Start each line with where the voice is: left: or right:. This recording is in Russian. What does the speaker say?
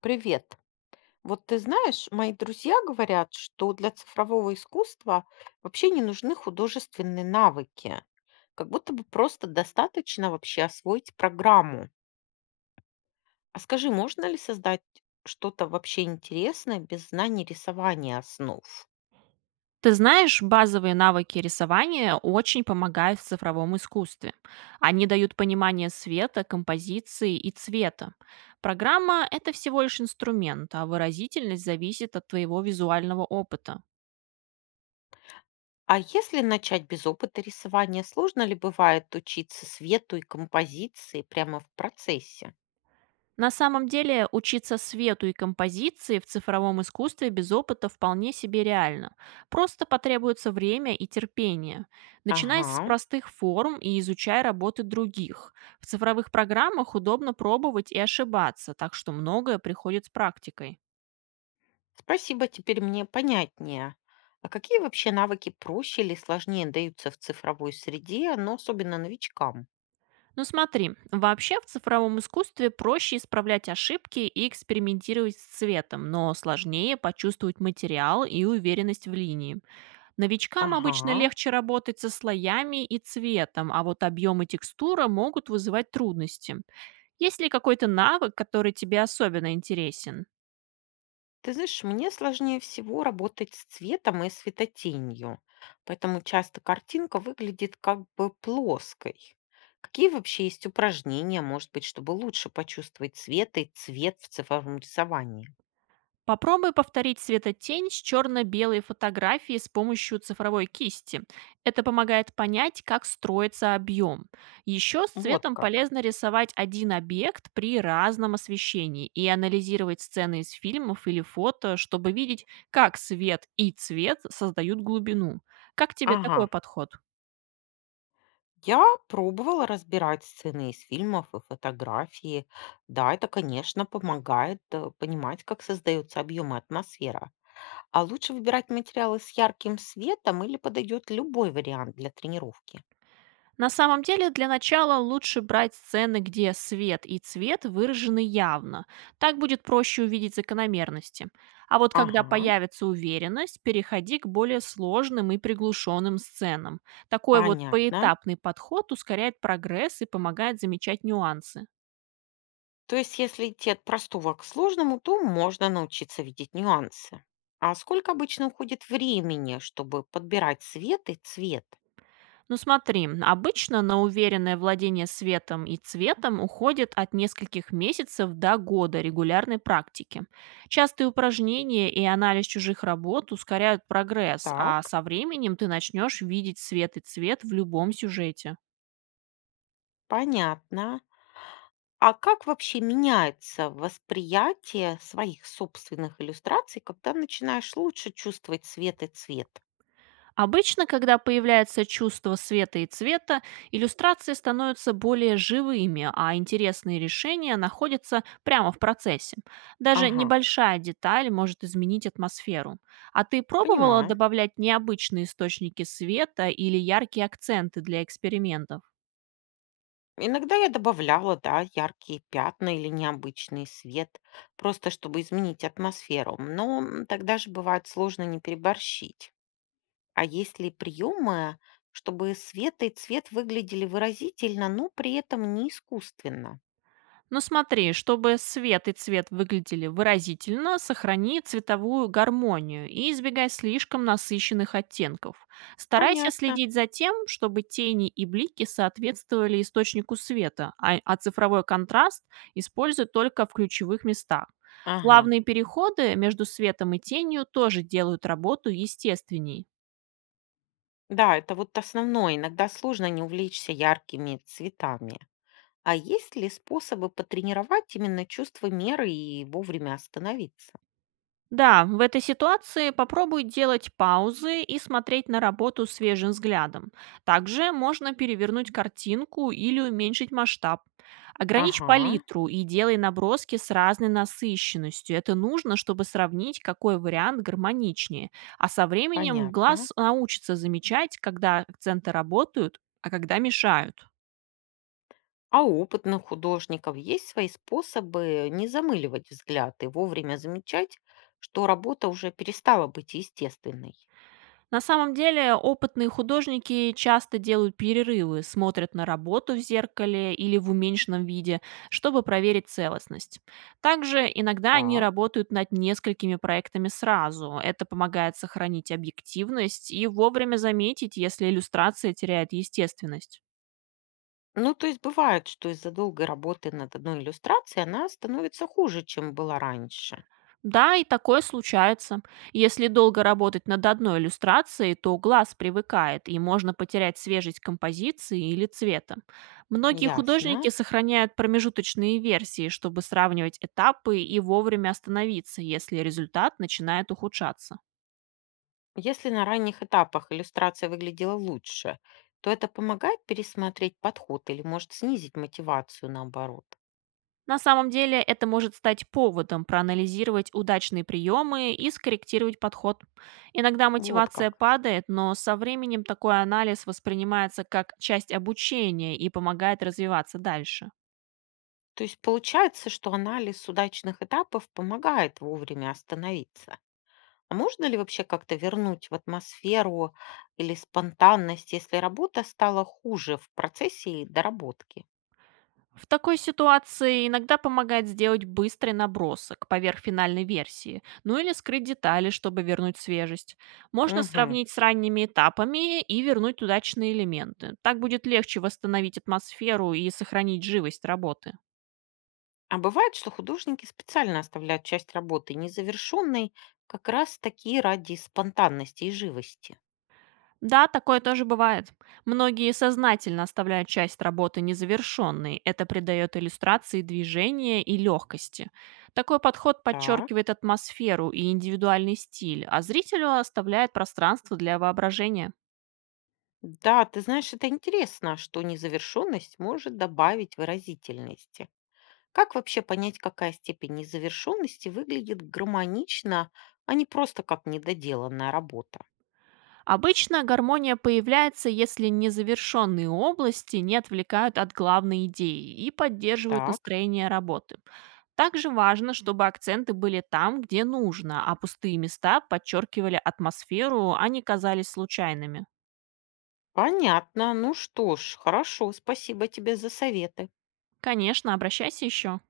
left: Привет. Вот ты знаешь, мои друзья говорят, что для цифрового искусства вообще не нужны художественные навыки. Как будто бы просто достаточно вообще освоить программу. А скажи, можно ли создать что-то вообще интересное без знаний рисования основ?
right: Ты знаешь, базовые навыки рисования очень помогают в цифровом искусстве. Они дают понимание света, композиции и цвета. Программа– это всего лишь инструмент, а выразительность зависит от твоего визуального опыта.
left: А если начать без опыта рисования, сложно ли бывает учиться свету и композиции прямо в процессе?
right: На самом деле, учиться свету и композиции в цифровом искусстве без опыта вполне себе реально. Просто потребуется время и терпение. Начинай с
left: Ага.
right: простых форм и изучай работы других. В цифровых программах удобно пробовать и ошибаться, так что многое приходит с практикой.
left: Спасибо, теперь мне понятнее. А какие вообще навыки проще или сложнее даются в цифровой среде, но особенно новичкам?
right: Ну смотри, вообще в цифровом искусстве проще исправлять ошибки и экспериментировать с цветом, но сложнее почувствовать материал и уверенность в линии. Новичкам обычно
left: Ага.
right: легче работать со слоями и цветом, а вот объем и текстура могут вызывать трудности. Есть ли какой-то навык, который тебе особенно интересен?
left: Ты знаешь, мне сложнее всего работать с цветом и светотенью, поэтому часто картинка выглядит как бы плоской. Какие вообще есть упражнения, может быть, чтобы лучше почувствовать цвет и цвет в цифровом рисовании?
right: Попробуй повторить светотень с черно-белой фотографией с помощью цифровой кисти. Это помогает понять, как строится объем. Еще с
left: Вот
right: цветом
left: как.
right: полезно рисовать один объект при разном освещении и анализировать сцены из фильмов или фото, чтобы видеть, как свет и цвет создают глубину. Как тебе
left: Ага.
right: такой подход?
left: Я пробовала разбирать сцены из фильмов и фотографии. Да, это, конечно, помогает понимать, как создаются объемы атмосфера. А лучше выбирать материалы с ярким светом или подойдет любой вариант для тренировки.
right: На самом деле, для начала лучше брать сцены, где свет и цвет выражены явно. Так будет проще увидеть закономерности. А вот когда
left: Ага,
right: появится уверенность, переходи к более сложным и приглушенным сценам. Такой вот
left: понятно.
right: поэтапный подход ускоряет прогресс и помогает замечать нюансы.
left: То есть, если идти от простого к сложному, то можно научиться видеть нюансы. А сколько обычно уходит времени, чтобы подбирать свет и цвет?
right: Ну смотри, обычно на уверенное владение светом и цветом уходит от нескольких месяцев до года регулярной практики. Частые упражнения и анализ чужих работ ускоряют прогресс, а
left: Так,
right: со временем ты начнешь видеть свет и цвет в любом сюжете.
left: понятно. А как вообще меняется восприятие своих собственных иллюстраций, когда начинаешь лучше чувствовать свет и цвет?
right: Обычно, когда появляется чувство света и цвета, иллюстрации становятся более живыми, а интересные решения находятся прямо в процессе. Даже
left: Ага,
right: небольшая деталь может изменить атмосферу. А ты пробовала
left: понимаю.
right: добавлять необычные источники света или яркие акценты для экспериментов?
left: Иногда я добавляла, да, яркие пятна или необычный свет, просто чтобы изменить атмосферу. Но тогда же бывает сложно не переборщить. А есть ли приемы, чтобы свет и цвет выглядели выразительно, но при этом не искусственно?
right: Но смотри, чтобы свет и цвет выглядели выразительно, сохрани цветовую гармонию и избегай слишком насыщенных оттенков. Старайся
left: Понятно.
right: следить за тем, чтобы тени и блики соответствовали источнику света, а цифровой контраст используй только в ключевых местах.
left: Ага.
right: Плавные переходы между светом и тенью тоже делают работу естественней.
left: Да, это вот основное. Иногда сложно не увлечься яркими цветами. А есть ли способы потренировать именно чувство меры и вовремя остановиться?
right: Да, в этой ситуации попробуй делать паузы и смотреть на работу свежим взглядом. Также можно перевернуть картинку или уменьшить масштаб. Ограничь
left: Ага,
right: палитру и делай наброски с разной насыщенностью. Это нужно, чтобы сравнить, какой вариант гармоничнее. А со временем
left: понятно.
right: глаз научится замечать, когда акценты работают, а когда мешают.
left: А у опытных художников есть свои способы не замыливать взгляд и вовремя замечать, что работа уже перестала быть естественной?
right: На самом деле, опытные художники часто делают перерывы, смотрят на работу в зеркале или в уменьшенном виде, чтобы проверить целостность. Также иногда они
left: Так.
right: работают над несколькими проектами сразу. Это помогает сохранить объективность и вовремя заметить, если иллюстрация теряет естественность.
left: Ну, то есть бывает, что из-за долгой работы над одной иллюстрацией она становится хуже, чем была раньше.
right: Да, и такое случается. Если долго работать над одной иллюстрацией, то глаз привыкает, и можно потерять свежесть композиции или цвета. Многие
left: Ясно.
right: художники сохраняют промежуточные версии, чтобы сравнивать этапы и вовремя остановиться, если результат начинает ухудшаться.
left: Если на ранних этапах иллюстрация выглядела лучше, то это помогает пересмотреть подход или может снизить мотивацию наоборот.
right: На самом деле это может стать поводом проанализировать удачные приемы и скорректировать подход. Иногда
left: Вот
right: мотивация
left: как.
right: падает, но со временем такой анализ воспринимается как часть обучения и помогает развиваться дальше.
left: То есть получается, что анализ удачных этапов помогает вовремя остановиться. А можно ли вообще как-то вернуть в атмосферу или спонтанность, если работа стала хуже в процессе и доработки?
right: В такой ситуации иногда помогает сделать быстрый набросок поверх финальной версии, ну или скрыть детали, чтобы вернуть свежесть. Можно
left: Мгм.
right: сравнить с ранними этапами и вернуть удачные элементы. Так будет легче восстановить атмосферу и сохранить живость работы.
left: А бывает, что художники специально оставляют часть работы незавершенной как раз таки ради спонтанности и живости.
right: Да, такое тоже бывает. Многие сознательно оставляют часть работы незавершенной. Это придает иллюстрации движения и легкости. Такой подход
left: Так.
right: подчеркивает атмосферу и индивидуальный стиль, а зрителю оставляет пространство для воображения.
left: Да, ты знаешь, это интересно, что незавершенность может добавить выразительности. Как вообще понять, какая степень незавершенности выглядит гармонично, а не просто как недоделанная работа?
right: Обычно гармония появляется, если незавершенные области не отвлекают от главной идеи и поддерживают
left: Так,
right: настроение работы. Также важно, чтобы акценты были там, где нужно, а пустые места подчеркивали атмосферу, а не казались случайными.
left: понятно. Ну что ж, хорошо, спасибо тебе за советы.
right: Конечно, обращайся еще.